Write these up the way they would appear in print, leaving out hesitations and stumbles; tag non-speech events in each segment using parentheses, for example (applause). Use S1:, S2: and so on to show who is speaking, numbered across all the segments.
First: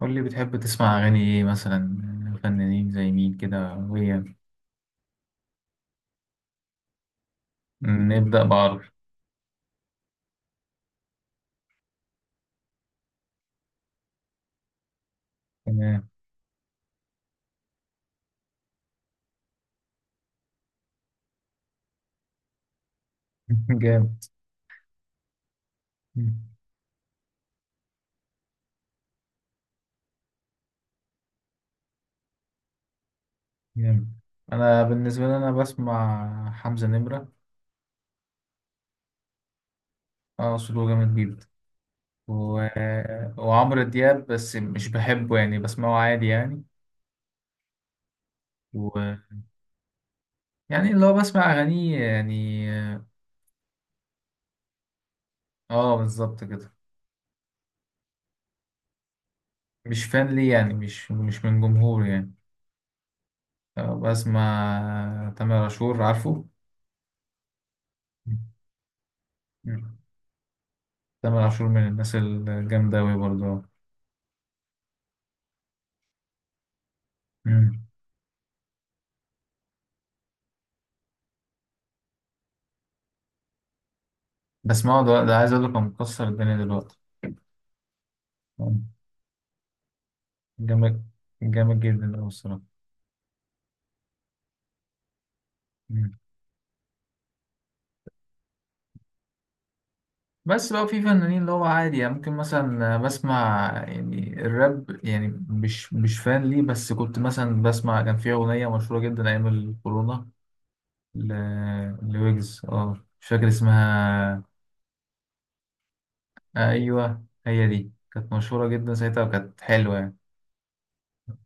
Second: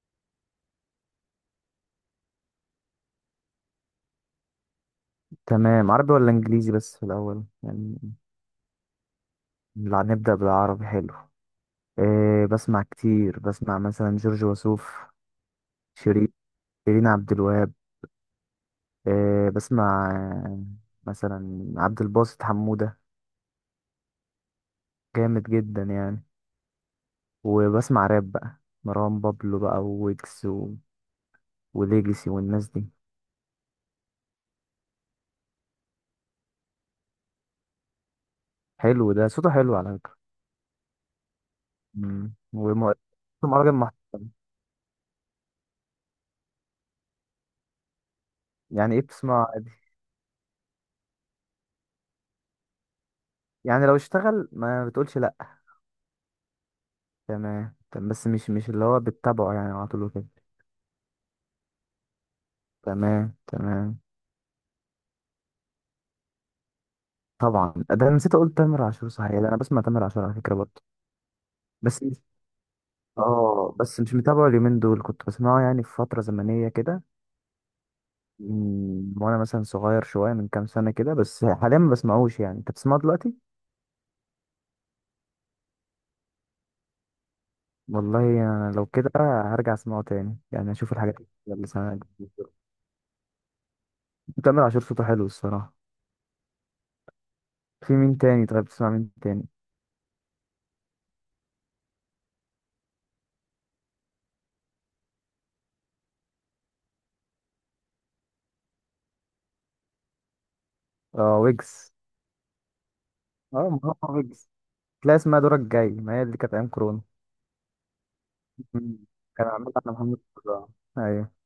S1: قول لي بتحب تسمع أغاني إيه مثلا، فنانين زي مين كده. وهي
S2: تمام. عربي ولا انجليزي بس في الاول يعني؟
S1: نبدأ بعربي.
S2: لا، نبدأ بالعربي. حلو. إيه بسمع كتير، بسمع مثلا جورج وسوف،
S1: تمام.
S2: شيرين، شيرين عبد الوهاب. إيه بسمع، آه، مثلا عبد الباسط حمودة.
S1: (laughs) جامد.
S2: جامد جدا يعني. وبسمع راب بقى، مروان بابلو بقى وويجز وليجسي والناس دي.
S1: جامد. أنا بالنسبة لي أنا بسمع حمزة نمرة.
S2: حلو، ده صوته حلو على فكرة.
S1: أه، صوته جامد جدا.
S2: مم.
S1: و...
S2: وم...
S1: (laughs)
S2: مهرجان
S1: وعمرو دياب
S2: محترم.
S1: بس مش بحبه، يعني بسمعه عادي يعني.
S2: يعني ايه
S1: و...
S2: بتسمعه عادي؟
S1: يعني اللي هو بسمع أغانيه يعني.
S2: يعني لو اشتغل ما بتقولش لا.
S1: أه بالظبط كده.
S2: تمام. طب بس مش اللي هو بتتابعه يعني على طول
S1: مش فان
S2: وكده.
S1: ليه يعني، مش من جمهور يعني.
S2: تمام، تمام.
S1: بسمع تامر عاشور عارفه.
S2: طبعا، ده انا نسيت اقول تامر عاشور، صحيح ده انا بسمع تامر عاشور على فكره برضه.
S1: تامر عاشور من
S2: بس
S1: الناس
S2: مش
S1: الجامدة أوي برضه.
S2: اه بس مش متابعه اليومين دول، كنت بسمعه يعني في فتره زمنيه كده.
S1: مم.
S2: وانا مثلا صغير شويه من كام سنه كده، بس حاليا ما بسمعوش. يعني انت بتسمعه دلوقتي؟
S1: بس ما هو ده, ده عايز أقول لك هو مكسر الدنيا دلوقتي.
S2: والله انا لو
S1: مم.
S2: كده هرجع اسمعه تاني، يعني اشوف
S1: جامد.
S2: الحاجات اللي
S1: جامد
S2: سمعت.
S1: جدا أوي الصراحة.
S2: تامر عاشور صوته حلو الصراحه.
S1: مم.
S2: في مين تاني؟ طيب بتسمع مين تاني؟
S1: بس بقى في فنانين اللي هو عادي يعني، ممكن مثلا بسمع يعني الراب يعني، مش فان ليه، بس كنت مثلا بسمع، كان في أغنية مشهورة جدا أيام الكورونا. ل...
S2: اه، ويجز.
S1: لويجز، اه مش فاكر
S2: اه، ما هو
S1: اسمها.
S2: ويجز. لا، اسمها دورك جاي، ما هي اللي كانت ايام
S1: آه
S2: كورونا.
S1: أيوه، هي دي كانت مشهورة جدا
S2: مم.
S1: ساعتها
S2: كان
S1: وكانت
S2: عاملها على
S1: حلوة يعني.
S2: محمد صلاح. ايوه.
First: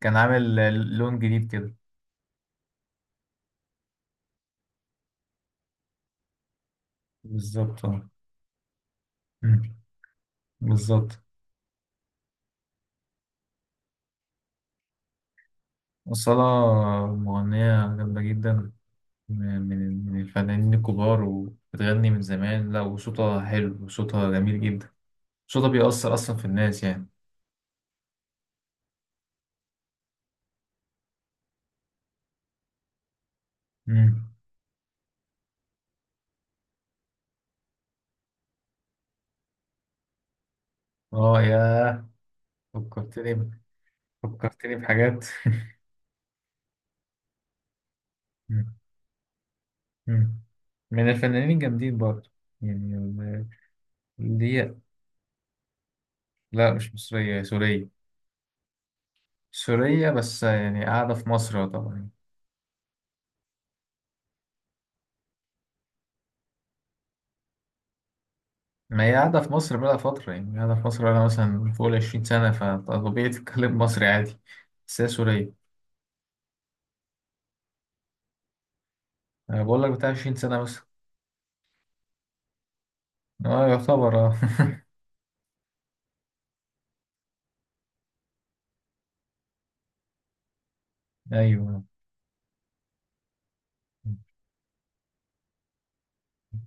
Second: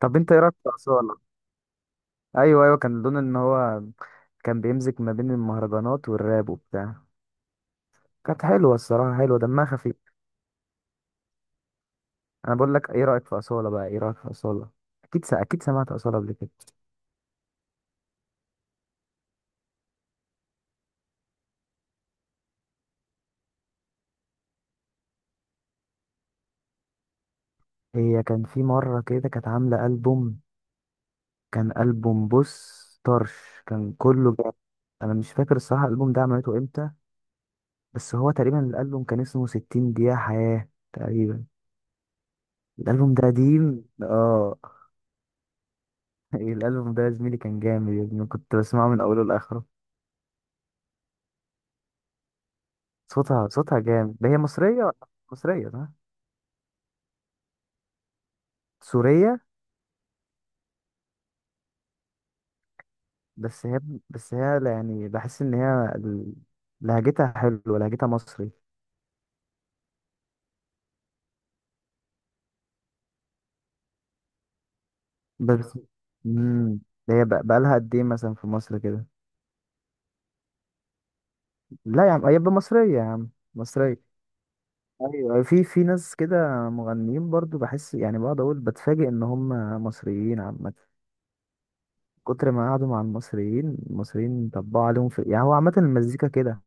S1: كان
S2: طب انت ايه
S1: عامل
S2: رايك في اصاله؟
S1: لون جديد كده.
S2: ايوه، ايوه، كان لون، ان هو كان بيمزج ما بين المهرجانات والراب وبتاع.
S1: بالظبط اه.
S2: كانت حلوه الصراحه، حلوه، دمها خفيف.
S1: بالظبط.
S2: انا بقول لك ايه رايك في اصاله بقى، ايه رايك في اصاله؟ اكيد سمعت اصاله قبل كده.
S1: الصلاة مغنية جامدة جدا. من الفنانين الكبار، وبتغني من زمان، لا وصوتها حلو وصوتها جميل جدا. صوتها بيأثر أصلا في الناس يعني.
S2: هي كان في مره كده كانت عامله البوم، كان البوم، بص، طرش، كان
S1: مم.
S2: كله جاب. انا مش فاكر الصراحه الالبوم ده عملته امتى، بس هو تقريبا الالبوم كان اسمه 60 دقيقه حياه
S1: اه
S2: تقريبا.
S1: يا،
S2: الالبوم ده
S1: فكرتني ب-
S2: قديم، اه.
S1: فكرتني بحاجات. (laughs)
S2: (laughs) الالبوم ده يا زميلي كان جامد، يا ابني كنت
S1: مم.
S2: بسمعه من اوله لاخره.
S1: مم. من الفنانين الجامدين برضه. يعني
S2: صوتها جامد. ده هي
S1: اللي هي،
S2: مصريه ولا؟ مصريه، صح؟
S1: لا مش مصرية، هي سورية.
S2: سوريه؟
S1: سورية بس يعني قاعدة في مصر طبعا.
S2: بس هي بس هي يعني بحس ان هي لهجتها حلوه، لهجتها مصري.
S1: ما هي قاعدة في مصر بقى فترة، يعني قاعدة في مصر بقى مثلا فوق 20 سنة، فطبيعي تتكلم مصري عادي. بس هي سورية.
S2: بس امم ده هي بقى لها قد ايه مثلا في مصر كده؟
S1: أنا بقول لك بتاع 20 سنة مثلا.
S2: لا يا عم، هي مصريه يا عم،
S1: اه
S2: مصريه.
S1: يعتبر اه.
S2: ايوه، في ناس كده مغنيين برضو بحس، يعني بقعد اقول بتفاجئ ان هم مصريين عامه.
S1: (laughs) أيوه.
S2: كتر ما قعدوا مع المصريين، المصريين طبقوا عليهم في، يعني هو عامة المزيكا كده.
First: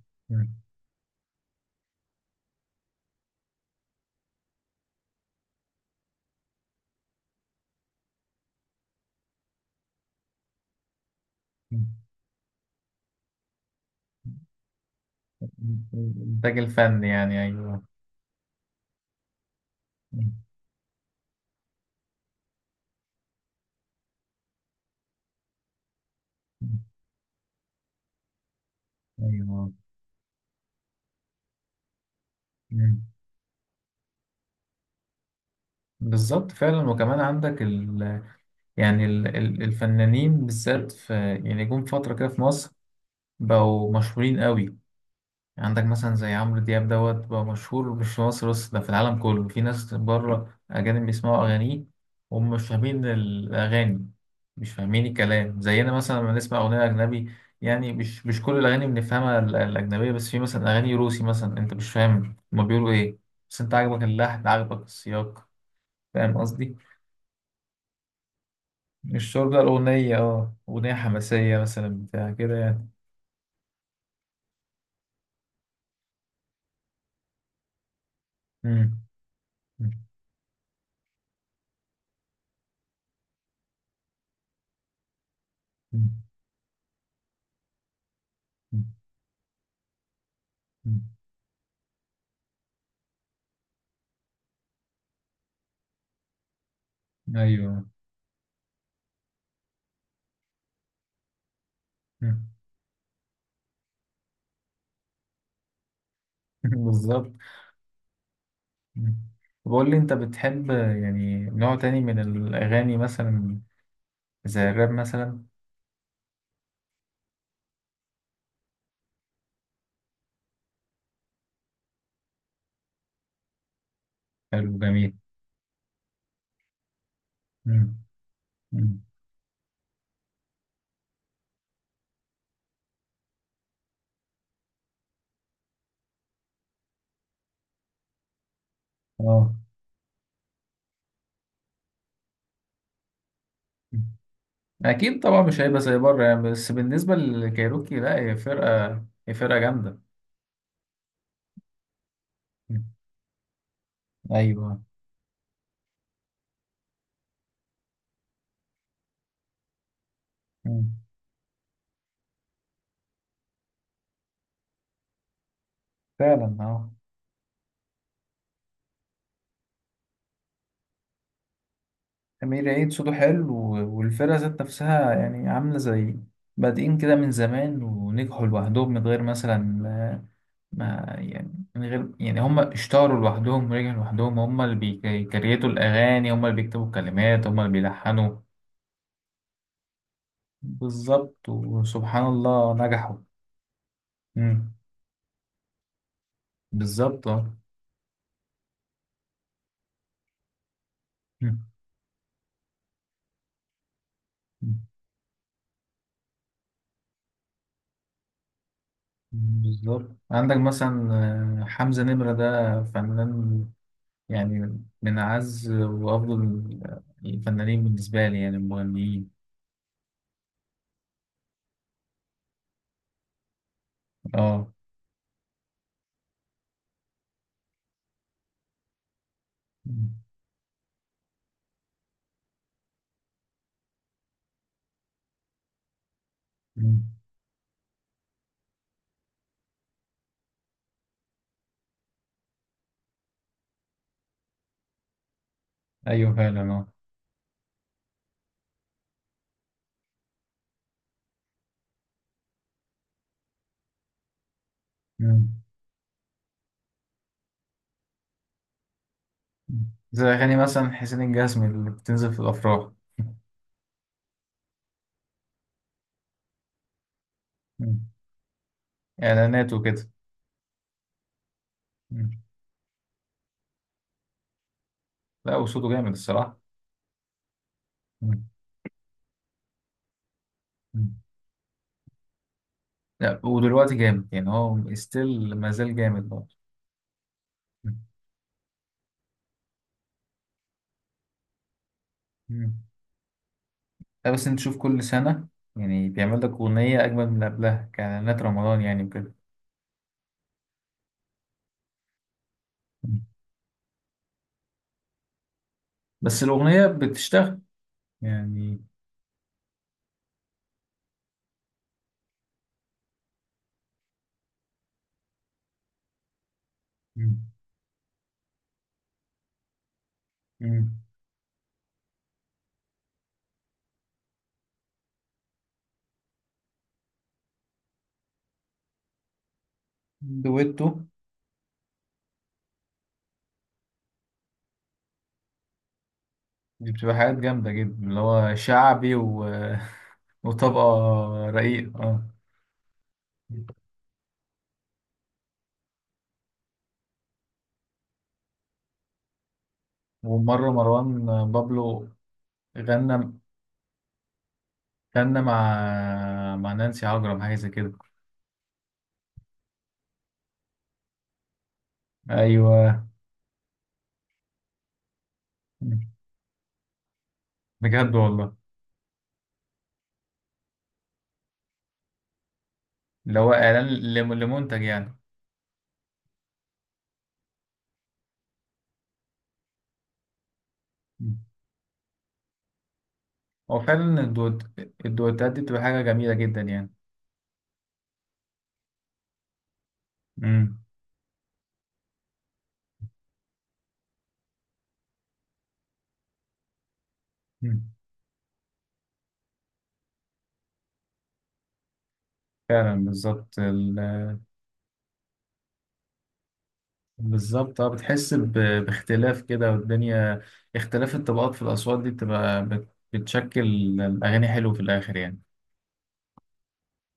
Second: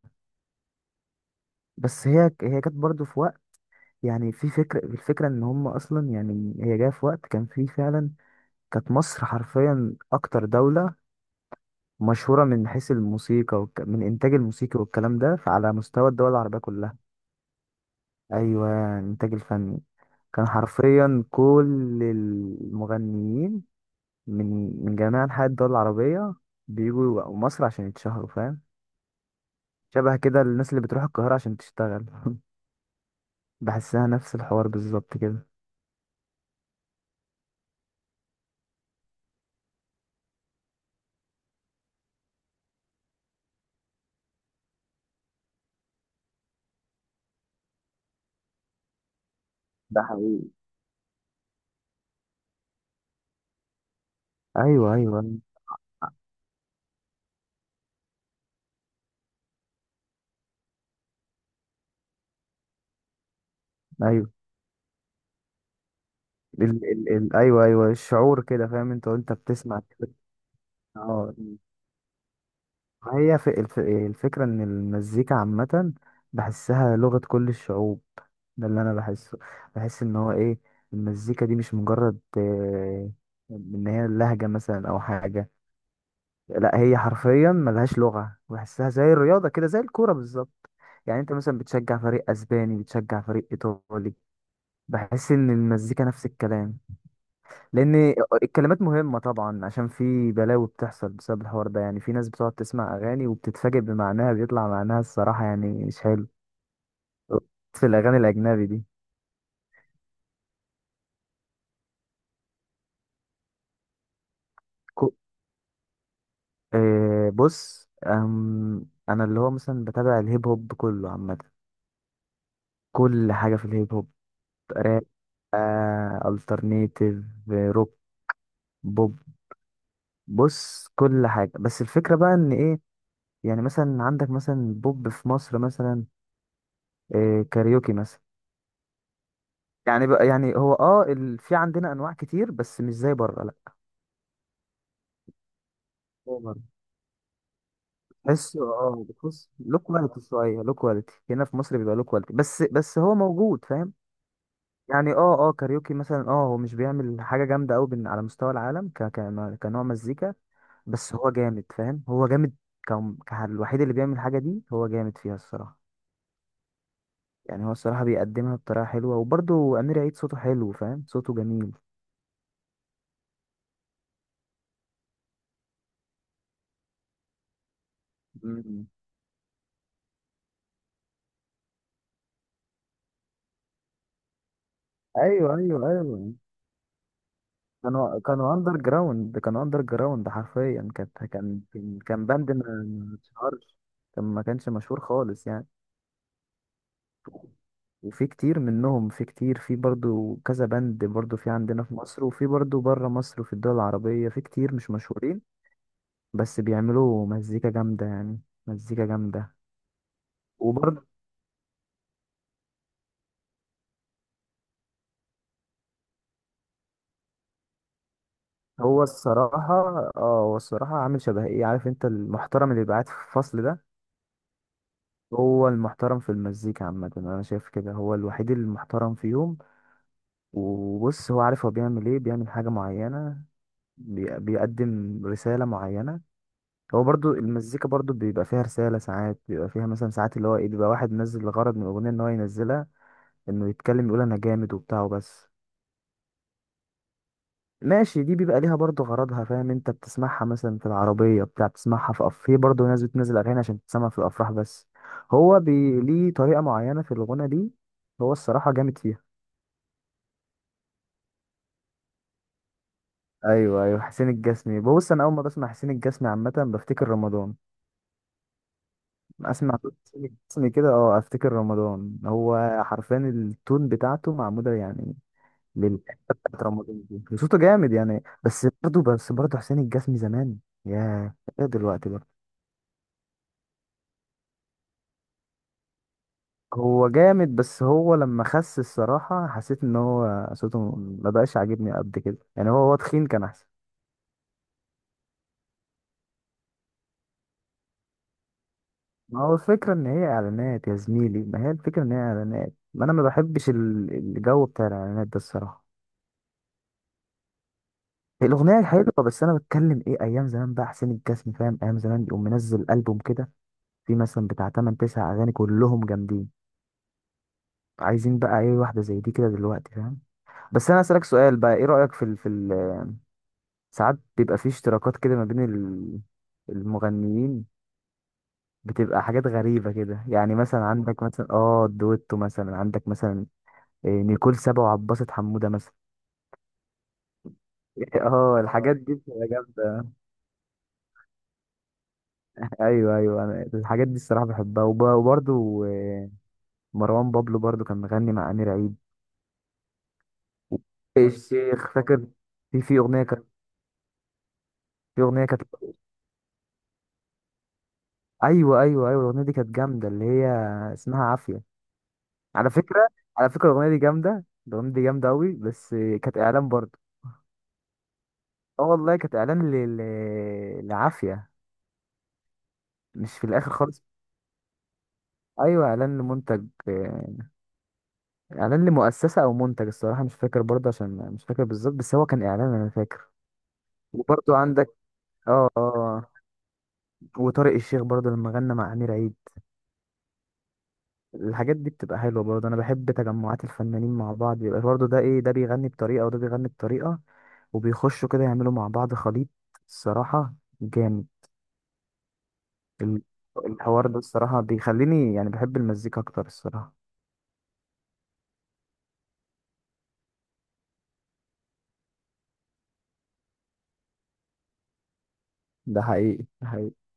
S2: بس هي كانت برضه في وقت، يعني في فكرة الفكرة ان هم اصلا، يعني هي جاية في وقت كان فيه فعلا كانت مصر حرفيا اكتر دولة مشهورة من حيث الموسيقى من انتاج الموسيقى والكلام ده على مستوى الدول
S1: الإنتاج
S2: العربية كلها.
S1: الفني يعني، أيوه
S2: ايوه، انتاج الفني. كان حرفيا كل المغنيين من من جميع انحاء الدول العربية بيجوا مصر عشان يتشهروا، فاهم؟
S1: أيوه.
S2: شبه كده الناس اللي بتروح القاهرة عشان تشتغل. (laughs) بحسها نفس الحوار بالظبط كده.
S1: بالظبط فعلا. وكمان عندك يعني الفنانين بالذات في، يعني جم فترة كده في مصر بقوا مشهورين قوي. عندك مثلا زي عمرو دياب، دوت بقى مشهور مش في مصر بس، ده في العالم كله، في ناس
S2: ده حقيقي.
S1: بره أجانب بيسمعوا أغانيه وهم مش فاهمين الأغاني. مش
S2: ايوه،
S1: فاهمين
S2: ايوه،
S1: الكلام، زينا مثلا لما نسمع أغنية أجنبي. يعني مش كل الأغاني بنفهمها، الأجنبية، بس في مثلا أغاني روسي مثلا، أنت مش فاهم هما بيقولوا إيه، بس أنت عاجبك
S2: ايوه.
S1: اللحن عاجبك السياق. فاهم
S2: ال
S1: قصدي؟
S2: ال ال ايوه، ايوه، الشعور كده. فاهم انت وانت
S1: الشعور ده،
S2: بتسمع كده؟
S1: الأغنية أه، أغنية
S2: اه،
S1: حماسية مثلا بتاع كده يعني.
S2: ما هي في الفكرة ان المزيكا عامة بحسها لغة كل الشعوب. ده اللي انا
S1: مم.
S2: بحسه.
S1: مم.
S2: بحس ان هو ايه، المزيكا دي مش مجرد ان هي لهجة مثلا او حاجة.
S1: مم.
S2: لا، هي حرفيا ملهاش لغة، بحسها زي الرياضة كده، زي الكورة بالظبط.
S1: مم.
S2: يعني انت مثلا بتشجع فريق اسباني، بتشجع فريق ايطالي، بحس ان المزيكا نفس الكلام.
S1: أيوه.
S2: لان الكلمات مهمة طبعا، عشان في بلاوي بتحصل بسبب الحوار ده. يعني في ناس
S1: مم.
S2: بتقعد تسمع اغاني وبتتفاجئ بمعناها، بيطلع معناها الصراحة يعني مش حلو،
S1: (laughs) بالظبط.
S2: في الاغاني الاجنبي دي.
S1: مم. بقول لي انت بتحب يعني نوع تاني من الاغاني مثلا، زي الراب
S2: كو...
S1: مثلا.
S2: آه بص، انا اللي هو مثلا بتابع الهيب هوب كله عامة، كل حاجة في الهيب هوب،
S1: حلو جميل.
S2: الترنيتيف،
S1: مم.
S2: روك،
S1: مم.
S2: بوب. بص كل حاجه، بس الفكره بقى ان ايه، يعني مثلا عندك مثلا بوب في مصر مثلا، إيه، كاريوكي مثلا.
S1: اه.
S2: يعني بقى يعني هو في عندنا انواع كتير بس مش زي بره، لا.
S1: مم. اكيد طبعا مش هيبقى زي بره
S2: هو
S1: يعني،
S2: بره
S1: بس بالنسبه للكايروكي لا، هي
S2: تحس
S1: فرقه، هي
S2: بتحس
S1: فرقه
S2: له
S1: جامده.
S2: كواليتي شويه، له كواليتي. هنا في مصر بيبقى له كواليتي، بس
S1: مم.
S2: بس هو موجود، فاهم؟
S1: ايوه.
S2: يعني كاريوكي مثلا، هو مش بيعمل حاجة جامدة قوي على مستوى العالم كنوع مزيكا.
S1: مم.
S2: بس هو جامد، فاهم؟ هو جامد. الوحيد اللي بيعمل الحاجة دي هو جامد فيها الصراحة.
S1: فعلا اه.
S2: يعني هو الصراحة بيقدمها بطريقة حلوة، وبرضه أمير عيد صوته حلو، فاهم؟ صوته جميل.
S1: امير عيد صوته حلو، والفرقه ذات نفسها يعني عامله زي، بادئين كده من زمان ونجحوا
S2: مم.
S1: لوحدهم من غير مثلا، ما يعني من غير يعني، هم اشتهروا لوحدهم ورجعوا لوحدهم، هم اللي
S2: ايوه،
S1: بيكريتوا
S2: ايوه، ايوه.
S1: الأغاني، هم اللي بيكتبوا الكلمات، هم اللي
S2: كانوا
S1: بيلحنوا.
S2: كانوا أندر جراوند، كانوا أندر جراوند حرفيا، كانت
S1: بالظبط
S2: كان كان
S1: وسبحان
S2: كان باند ما
S1: الله
S2: ما
S1: نجحوا.
S2: اتشهرش. كان ما كانش
S1: مم.
S2: مشهور خالص يعني.
S1: بالظبط اه.
S2: وفي كتير منهم، في كتير، في برضو كذا بند، برضو في
S1: مم.
S2: عندنا في مصر، وفي برضو بره مصر، وفي الدول العربية في كتير
S1: مم.
S2: مش مشهورين. بس بيعملوا مزيكا جامدة يعني، مزيكا جامدة.
S1: بالظبط. عندك
S2: وبرضو،
S1: مثلا حمزة نمرة، ده فنان يعني من أعز وأفضل الفنانين بالنسبة لي، يعني
S2: هو
S1: المغنيين.
S2: الصراحة اه هو الصراحة عامل شبه ايه، عارف انت المحترم اللي بيبقى قاعد في الفصل ده؟
S1: اه.
S2: هو المحترم في المزيكا عامة، انا شايف كده، هو الوحيد المحترم فيهم.
S1: مم.
S2: وبص، هو عارف هو بيعمل ايه، بيعمل حاجة معينة، بيقدم رسالة معينة.
S1: مم.
S2: هو برضو المزيكا برضو بيبقى فيها رسالة ساعات، بيبقى فيها مثلا ساعات اللي هو ايه، بيبقى واحد منزل الغرض من الأغنية ان هو ينزلها، انه يتكلم يقول انا جامد وبتاع وبس.
S1: أيوه فعلا
S2: ماشي، دي بيبقى ليها برضو غرضها، فاهم؟ انت بتسمعها مثلا في العربية بتاع، بتسمعها في في برضو ناس بتنزل أغاني عشان تسمع في الأفراح بس. هو
S1: اه.
S2: ليه طريقة معينة في الغنى دي، هو الصراحة جامد فيها.
S1: زي أغاني مثلا حسين الجسمي اللي بتنزل في الأفراح.
S2: ايوه، ايوه، حسين الجسمي، بص انا اول ما بسمع حسين الجسمي عامة بفتكر رمضان.
S1: مم. إعلانات
S2: اسمع،
S1: وكده.
S2: اسمي كده، افتكر رمضان.
S1: مم.
S2: هو حرفيا التون بتاعته معموله يعني
S1: لا وصوته جامد
S2: للحته
S1: الصراحة.
S2: بتاعت رمضان دي، صوته جامد يعني.
S1: مم.
S2: بس برضه حسين الجسمي زمان.
S1: مم.
S2: ياه. ايه دلوقتي بقى؟
S1: لا ودلوقتي جامد يعني، هو ستيل ما زال جامد برضه.
S2: هو جامد، بس
S1: مم.
S2: هو لما خس الصراحه حسيت ان هو صوته ما بقاش عاجبني قد كده. يعني
S1: مم.
S2: هو تخين كان احسن.
S1: لا بس أنت تشوف كل سنة، يعني بيعمل لك أغنية أجمل من اللي قبلها كإعلانات رمضان يعني وكده.
S2: ما هو الفكره ان هي اعلانات يا زميلي، ما هي الفكره ان هي اعلانات، ما انا
S1: مم.
S2: ما بحبش الجو بتاع الاعلانات ده الصراحه.
S1: بس الأغنية بتشتغل يعني.
S2: الأغنية حلوة بس أنا بتكلم إيه، أيام زمان بقى حسين الجسمي فاهم، أيام زمان يقوم منزل ألبوم كده فيه مثلا بتاع 8 9 أغاني كلهم جامدين.
S1: مم.
S2: عايزين بقى إيه واحدة زي دي كده دلوقتي، فاهم؟ بس
S1: مم.
S2: أنا أسألك سؤال بقى، إيه رأيك؟ في ال في ال ساعات بيبقى فيه اشتراكات كده ما بين المغنيين، بتبقى حاجات غريبة كده. يعني مثلا
S1: دويتو.
S2: عندك مثلا دويتو مثلا، عندك مثلا إيه، نيكول سابا وعباسة حمودة مثلا.
S1: دي بتبقى حاجات جامدة جدا، اللي
S2: (laughs)
S1: هو
S2: اه، الحاجات
S1: شعبي
S2: دي
S1: و...
S2: بتبقى جامدة.
S1: (laughs) وطبقة رقيقة.
S2: ايوه، ايوه، انا
S1: اه.
S2: الحاجات دي الصراحه بحبها وبرضو مروان بابلو برضو كان مغني مع امير عيد
S1: ومرة مروان
S2: الشيخ،
S1: بابلو،
S2: فاكر؟ في اغنيه
S1: غنى
S2: كانت، في
S1: غنى
S2: اغنيه كانت،
S1: مع، مع نانسي عجرم، حاجة زي كده.
S2: ايوه، ايوه، ايوه، الاغنيه دي كانت جامده اللي هي اسمها عافيه، على
S1: أيوه.
S2: فكره. على فكره الاغنيه دي جامده، الاغنيه دي جامده قوي، بس كانت اعلان برضه.
S1: بجد والله.
S2: اه والله كانت اعلان لعافيه،
S1: اللي
S2: مش في
S1: هو
S2: الاخر
S1: إعلان،
S2: خالص.
S1: لمنتج يعني.
S2: ايوه، اعلان لمنتج، اعلان لمؤسسه او منتج الصراحه مش فاكر برضه، عشان
S1: مم.
S2: مش فاكر بالظبط، بس هو كان اعلان انا فاكر.
S1: هو فعلا
S2: وبرضه
S1: الدوت،
S2: عندك،
S1: الدوتات دي
S2: اه
S1: بتبقى حاجة
S2: اه
S1: جميلة جدا يعني.
S2: وطارق الشيخ برضه لما غنى مع امير عيد.
S1: مم.
S2: الحاجات دي بتبقى حلوة برضه، أنا بحب تجمعات الفنانين مع بعض، بيبقى برضه ده إيه، ده بيغني بطريقة وده بيغني بطريقة،
S1: مم.
S2: وبيخشوا كده يعملوا مع بعض خليط الصراحة جامد.
S1: فعلا
S2: ال-
S1: بالظبط
S2: الحوار ده الصراحة بيخليني يعني بحب المزيكا أكتر الصراحة.
S1: بالظبط اه. بتحس ب... باختلاف كده والدنيا، اختلاف الطبقات في الأصوات دي بتبقى بتشكل الأغاني حلو في الآخر يعني.
S2: ده حقيقي، ده حقيقي.